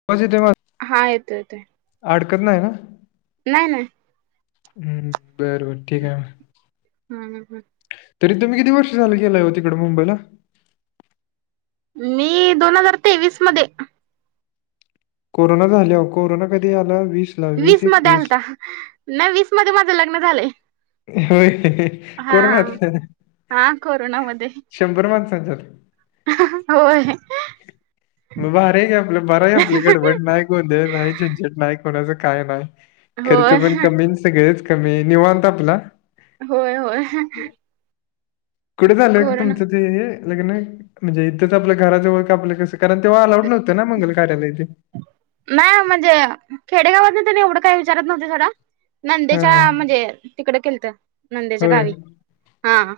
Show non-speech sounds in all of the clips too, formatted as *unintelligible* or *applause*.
*unintelligible* हा येतोय येतोय. आडकत नाही ना? नाय नाय. हम्म. बर बर ठीक आहे मग. हम्म हम. तरी तुम्ही किती वर्ष झाले गेलाय वो तिकड मुंबईला? मी, दोन हजार तेवीस मध्ये. कोरोना झाल्यावं. कोरोना कधी आला वीस वीस मध्ये आलता. नाही वीस मध्ये माझं लग्न झालंय. व्हय कोरोनात. हां कोरोनां मध्यें हां होयं. बारा आहे कि आपलं, बाराहे आपल्यांकडे, बाराही आपली गडबड नाहीं, गोंधळ नाहीं. नाहीं कोणाचं कायं नाहीं, खर्च होय पणं कमी अनं सगळंच कमी, निवांत आपलां होय होय कुठं चाललंय कोरोना तुमचं ते हे? लग्नये? म्हणजे इतंच आपल्या घरांजवळं कां आपल्यां कसं कारणं तेव्हां अलांउड नव्हतं नां मंगल कार्यालय इते? नाहीं म्हणजे खेडेगावांत त्यानं एवढं कायं विचारतं नव्हते जरां. हां, हां. नंदेच्यां म्हणजे तिकडं केलतं नंदेच्यां होय. गांवी हां.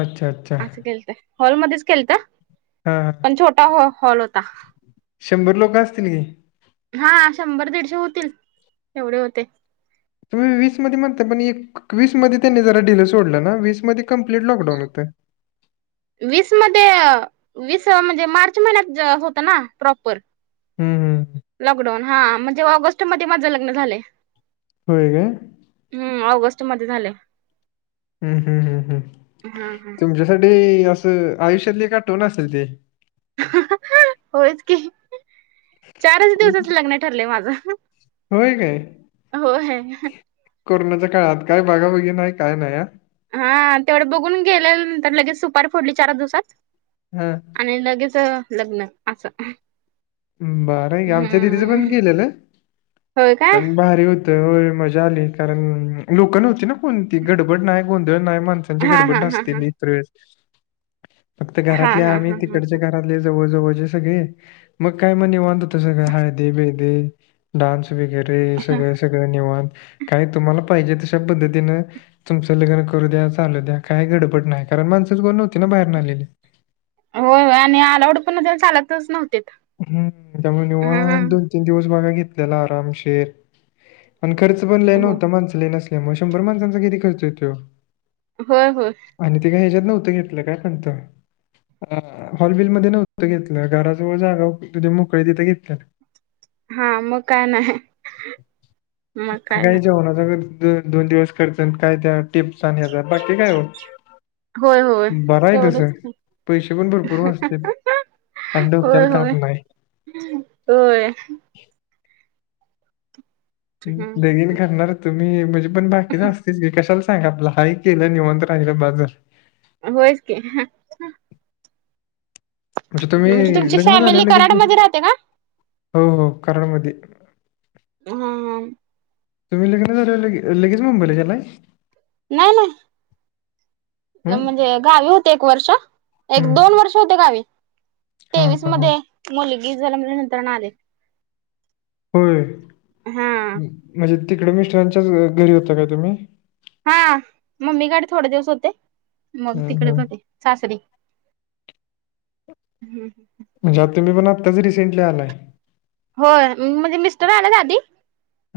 अच्छा, अच्छा. असं केलतंय हॉलमध्यें चं केलतं? हां हां पणं छोटां हॉ हॉल होतां. शंभर लोकं असतील गी. हां शंभर दीडशे होतील, एवढे होते. तुम्हीं वीस मध्यें म्हणतां पणं एक वीस मध्यें त्यांनी जरां ढिलं सोडलं नां? वीस मध्यें कम्प्लीट लॉकडाऊंन होतं. वीस मध्यें वीस म्हणजे मार्च महिन्यांत होतं नां प्रॉपर. हम्म हम्म. लॉकडाऊंन हां म्हणजे ऑगस्ट मध्यें माझं लग्नं झालंय. होयं कायं? हम्मं ऑगस्ट मध्यें झालंय. हम्मं हम्मं हम्मं हम्मं हा हा तुमच्यांसाठी असं आयुष्यांतली एक आठवणं असेल ती. हं हं होयं चं कि. चारचं दिवसांत लग्नं ठरलंय माझं. होयं कायं? होय कोरोनांच्या काळांत कायं बघांबघी नाहीं, कायं नाहीं आं. हां तेवढं बघूंन गेल्यांनंतर लगेचं सुपारी फोडली चार चं दिवसांत. हम्मं आणि लगेचं लग्नं असं. बंरहांय कि, आमच्यां दिदीचं पणं हम्म केलेलं होय काय पणं भारी होतं. त्यां मुळे मजां आली कारणं लोकं नव्हती नां कोणंती गडबड नांय गोंधळ नांय म्हंणे आमच्यां हा हा कडे हा असत्यां हा ती इतरं वेळंस फक्तं हा घरांतल्या हा हा आम्हीं हा तिकडंच्या घरांतले जवळं जवळंचे सगळें मगं कायं मं निवांत तसं सगळं हळदी बिळदी डान्स वगैरें सगळं सगळं नेवातं कायं तुम्हांला पाहिजे तशां पद्धतीनं तुमचं लग्नं करूं द्या चालूं द्या कांहीं घडबंड नाहीं कारणं माणसंच गोन नव्हती नां बाहेर नं आलेली. होयं होयं आणि आंलावड पणं ते चालतं चं नव्हतेत हम्मं त्यांमुळे निवांत दोन तीनं दिवसं बघां घेतलेला आरांमशेर. आंन खर्च पणं लई हो नव्हतां माणसं लईनसल्यां मुळं मगं शंभर माणसांचा किती खर्च येतोय ओ. होयं होयं. आणि ते कायं ह्यांच्यात नव्हतं घेतलं कायं म्हणतां अं हॉलबिल मध्यें नव्हतं घेतलं घरांजवळं जागां होती तथे मोकळी तिथे घेतल्यां हां मगं कायं नांय अंह मगं कायं नांय हो दोन दोन दिवसं खर्त कायं त्यां टिप्स आणि हचां बाकी कायं हो होय होय बरांय तसं तेवढंच की पैसे पणं भरंपूर वाचत्यांत. अनं डोक्यांला तांप नाहीं. होयं. लगिन करणारं तुम्हीं म्हणजी पणं बाकी चं असतंच की कशांला सांगा आपलं हांक केलं निवांत पाहिलं बाजं झालं. होयंचकी हं म्हणजे तुम्ही तुमची लग्न फॅमिली झाल्यावर लगेच कराड घे मध्ये राहते का? हो हो कराड मध्ये हा तुम्ही लग्न झाल्यावर लगे लगेच मुंबईला गेलाय? नायला हं? न् म्हणजे गावी होते एक वर्ष एक हं. दोन वर्ष होते गावी. हा तेवीस हा हा मध्ये मुलगी जन्मल्यानंतरनं आले. होय हा म्हणजे तिकडं मिस्टरांच्यांच घरी होता काय तुम्ही? हा मम्मीकडं थोडं दिवस होते मग हं, तिकडं हं. थोडे सासरी हम्म म्हणजे आता तुम्ही पण आताच रिसेंटली आलाय. होय म्हणजे मिस्टर आल्यात आधी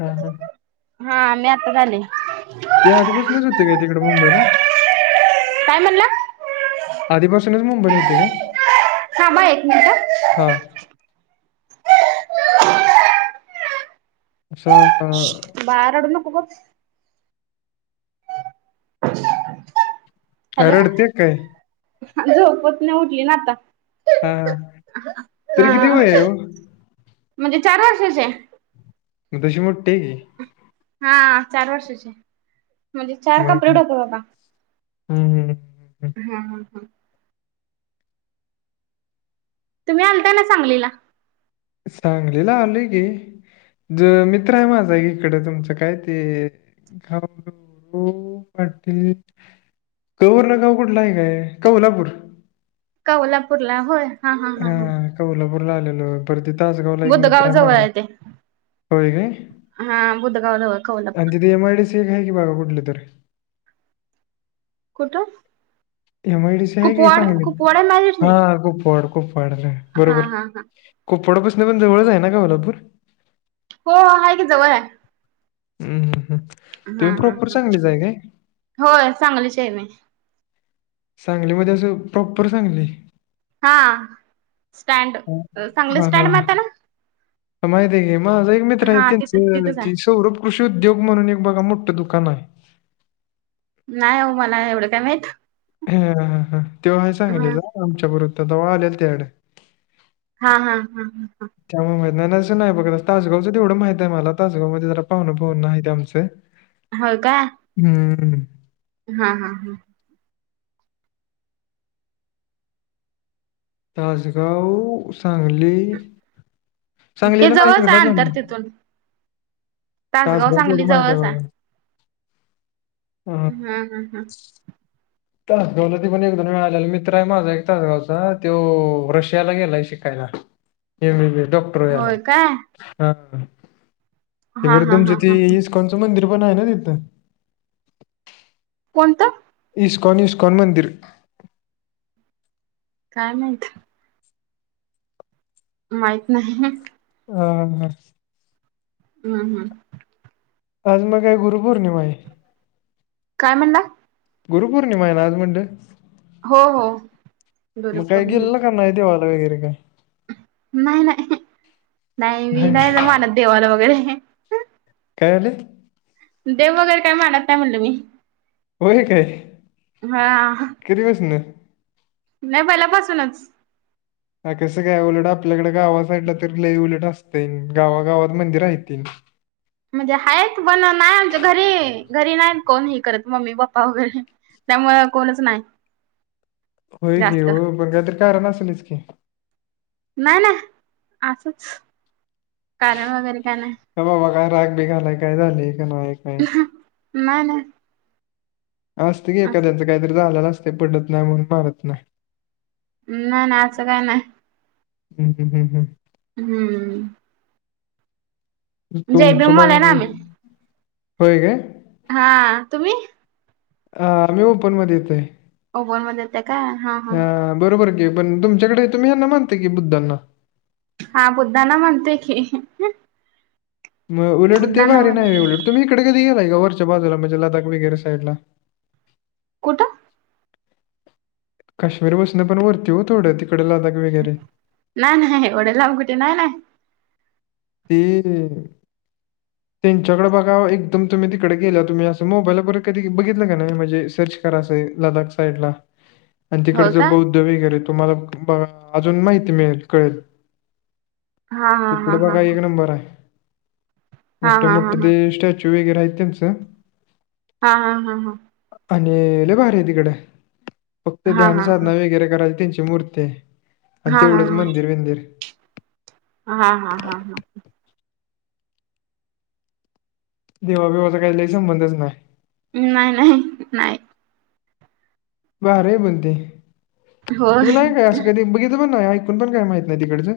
हा हा हा मी आताच आले. ते आधी पासूनच होते काय तिकडे मुंबईला? काय म्हणला आधीपासूनच मुंबईला होते काय थांबा एक मिनिट हा. *unintelligible* बाळा रडू नको गप *inaudible* काय हॅलो रडते काय? झोपेत्न उठली ना आता. हां. *inaudible* तरी किती हा वय आहे हो? म्हणजे चार वर्षाची हाय मं तशी मोट्टी हाय कि हा चार वर्षाची म्हणजे चार मग कंप्लिट होतात आता हं, हं, हं. तुम्ही आलता ना सांगलीला. सांगलीला आलोय कि ज मित्र हाय माझा इकडं तुमचं काय ते खाऊ हो वाटेत क वरणं गाव कुठलं हाय काय कवलापूर कवलापूर ला होय. हा कवलापूरला आलेलो परत ते तासगावला एक मित्र बुधगाव हाय जवळ माझा आहे ते. होय काय हा बुधगाव जवळ कोल्हापूर. आणि तिथं एम आय डी सी एक आहे कि बघा कुठली तर कुठं? एम आय डी सी आहे की कुपवाड कुपवाड सांगलीत आहे हा माझ्याकडे. कुपवाड कुपवाडला हा बरोबर. हा हा. कुपवाडपासनं पण जवळच हाय ना कवलापूर हो हाय कि जवळ हाय हम्म हम्म हम्म. हा तुम्ही हा प्रॉपर हा सांगलीच आहे काय होय सांगलीची हाय मी. सांगलीमध्ये असं प्रॉपर सांगली. हा स्टँड सांगली स्टँड माहीत्या ना. माहित्या की माझा एक मित्र आहे हा तिथं त्यांचं तिथंच आहे. ते सौरभ कृषी उद्योग म्हणून एक बघा मोठं दुकान हाय नाय ओ मला एवढं काय माहीत. हा हा हा त्यो हाय सांगलीचा आमच्या बरोबर होता तवा आलेलो त्याच्याकडं. हा हा हा हा हा. त्यामुळे माहित नाही असं नाही बघत तासगावचं तेवढं माहित आहे मला तासगाव मध्ये जरा पाहुणं पाहुणं आहेत आमचं *unintelligible* होय का? हम्म. हां, हा हा. तासगाव, सांगली. ते सांगलीला नाही जवळच आहे एकदाच अंतर आलेलो, तिथून तासगाव सांगली तेवढं माहिते जवळच बघा. आहे *unintelligible* हं. हां, हा हा. तासगावला ते पण एक दोन वेळा आलेलो, मित्र आहे माझा एक तासगावचा, तेव रशियाला गेलाय शिकायला. M B B S doctor व्हायला, होय काय हां. ते हा बर हा तुमचं हा ती हा ह इस्कॉनचं मंदिर पण आहे ना तिथं. कोणतं? इस्कॉन इस्कॉन मंदिर. काय माहीत. माहित नाही. आ. हम्म हम्म. आज मग काय गुरुपौर्णिमा आहे. काय म्हणला? गुरुपौर्णिमा आहे ना आज म्हणलं, हो हो मग काय गुरुपौर्णिमा गेलेला का? नाही देवाला वगैरे काय. नाही नाही, नाही मी नाही ना मानत देवाला वगैरे. काय म्हणली? देव वगैरे काय मानत नाही म्हणलं मी. होय काय? हा. कधी पासनं? नाही, पहिल्यापासूनच. हा, कसं काय? उलट आपल्याकडं गावासाइडला तर लई उलट असतंय, गावागावात मंदिरं हाइतीन. म्हणजे आहेत, पण नाही, आमच्या घरी घरी नाहीत कोण हे करत मम्मी पप्पा वगैरे. त्यामुळं कोणच नाही. होय की जास्त ओ, पण काहीतरी कारण असलंच की. नाही नाही, असंच कारण वगैरे काय ना हेबा बघा, राग बीग आलाय, काय झालंय का नाही. काय नाही नाही. असतंय की, असं एखाद्याचं काहीतरी झाल्याल असतंय, पटत नाही म्हणून मारत नाही. नाही नाही, असं काही नाही. हम् हम् हम् हम. हम्म. जय तुमचं भीम वाले बघा ना की, आम्ही होय काय? हा, तुम्ही? अ... मी ओपनमध्ये येतोय. ओपनमध्ये येता काय, हां, हा. अं, बरोबर की, पण तुमच्याकडे तुम्ही यांना मानता की बुद्धांना. हा, बुद्धांना मानतोय की. मग उलट ते बुद्धांना भारी नाही, वगैरे उलट तुम्ही इकडं कधी गेलाय का? वरच्या बाजूला म्हणजे लदाख वगैरे साईडला. कुठं? कश्मीरपसन पण वरती ओ, थोडं तिकडं लदाख वगैरे. नाही नाही, एवढे लांब कुठे, नाही नाही. ह्म्म्म्म्म्म त्यांच्याकडे बघाव, एकदम तुम्ही तिकडे गेल्याव, तुम्ही असं मोबाईल वगैरे कधी बघितलं का नाही, म्हणजे सर्च करासे लदाख साईडला. आणि तिकडे हो जो का बौद्ध वगैरे, तुम्हाला प अजून माहिती मिळेल, कळेल. हा हा हा हा हा. बराय. मोट्टे हा हा मोट्टे हा ते स्टॅच्यू वेगैरे आहेत त्यांच हा हा हा हा. आणि लय भारी आहे तिकडे. फक्त हा हा हा ध्यान साधना हा वगैरे करायल त्यांची मूर्ती ते.. आन हा हा हा हा तेवढंच मंदिर विंदिर हा हा हा हा. देवा बिवाचा काही लय संबंधच नाही. नाही नाही नाही. बार आहे बणते. होय तुम्ही नाही काय असं कधी बघितलं पण नाही पण पण काय माहित नाही तिकडचं?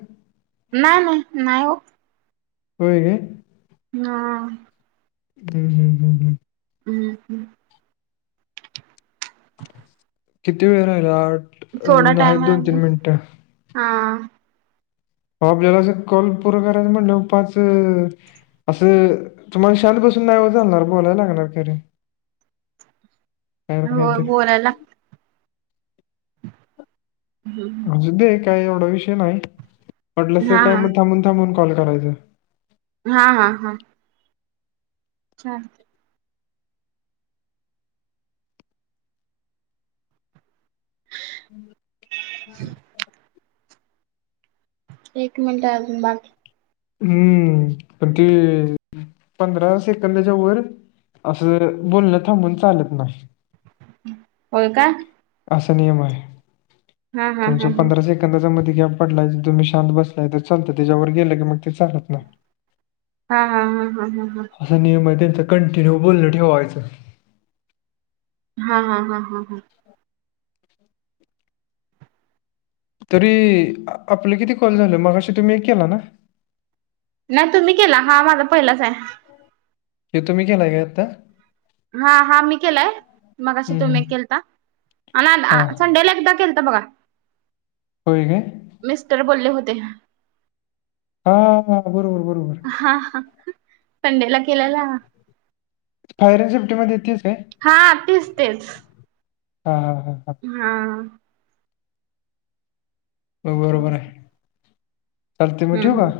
नाही नाही, नाही ओ. होय हो. ना हं हं हं हं. हम् हम्. किती वेळ राहिला? अट्.. थोडा अजून द हाये टाइम आहे दोन- तीन अजून मिंट. हा. हो आपल्याला असं कॉल पूरा करायचं म्हणल्याव, पाच असं, तुम्हाल शांत बसून नाहीव चालणार, बोलाय लागणार खरं. *inaudible* हो बोलायला. हम्. अजून दे काही, एवढा विषय नाही, वाटलसं हा तर काय हा म थांबून थांबून कॉल करायच. हा हा हा. छान. हम् हम *unintelligible* एक मिनट अजून बाकी हम्म पण ते पंधरा सेकंदाच्या वर. असं जरं, बोलणं थांबून चालत नस. हं, होय का? अशे नियम आहे. हा हा तुमचे हा हा पंधरा सेकं सेकंदाचा मध्ये गॅप पडलाय, तुम्ही शांत बसलाय, तर चालते. त्याच्यावर गेलं की मग चालत नाही. हा हा हा हा हा हा. असा नियम आहे त्यांचं. कंटिन्यू बोलणं ठेवायचं. हा हा हा हा हा. तरी आपले किती कॉल झाले? मघाशी तुम्ही एक केला ना? नाय तुम्ही केला. हा माझा पहिलाच आहे. हे तुम्ही केलाय का आत्ता. हा हा, मी केलाय, मगाशी हम्म तुम्ही हम्म. केलता. हा अणि संडेला एकदा केलता बघा. होय काय. मिस्टर बोलले होते. हा बरोबर बरोबर. हा हा संडेला केलेला. फायरिंग सिफ्टी मध्ये तेचं काय? हा तेच तेच. हां हां हां हां. हा. हो बरोबर आहे. चालते मग हम्म हम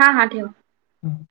हा हा ठेव. हम.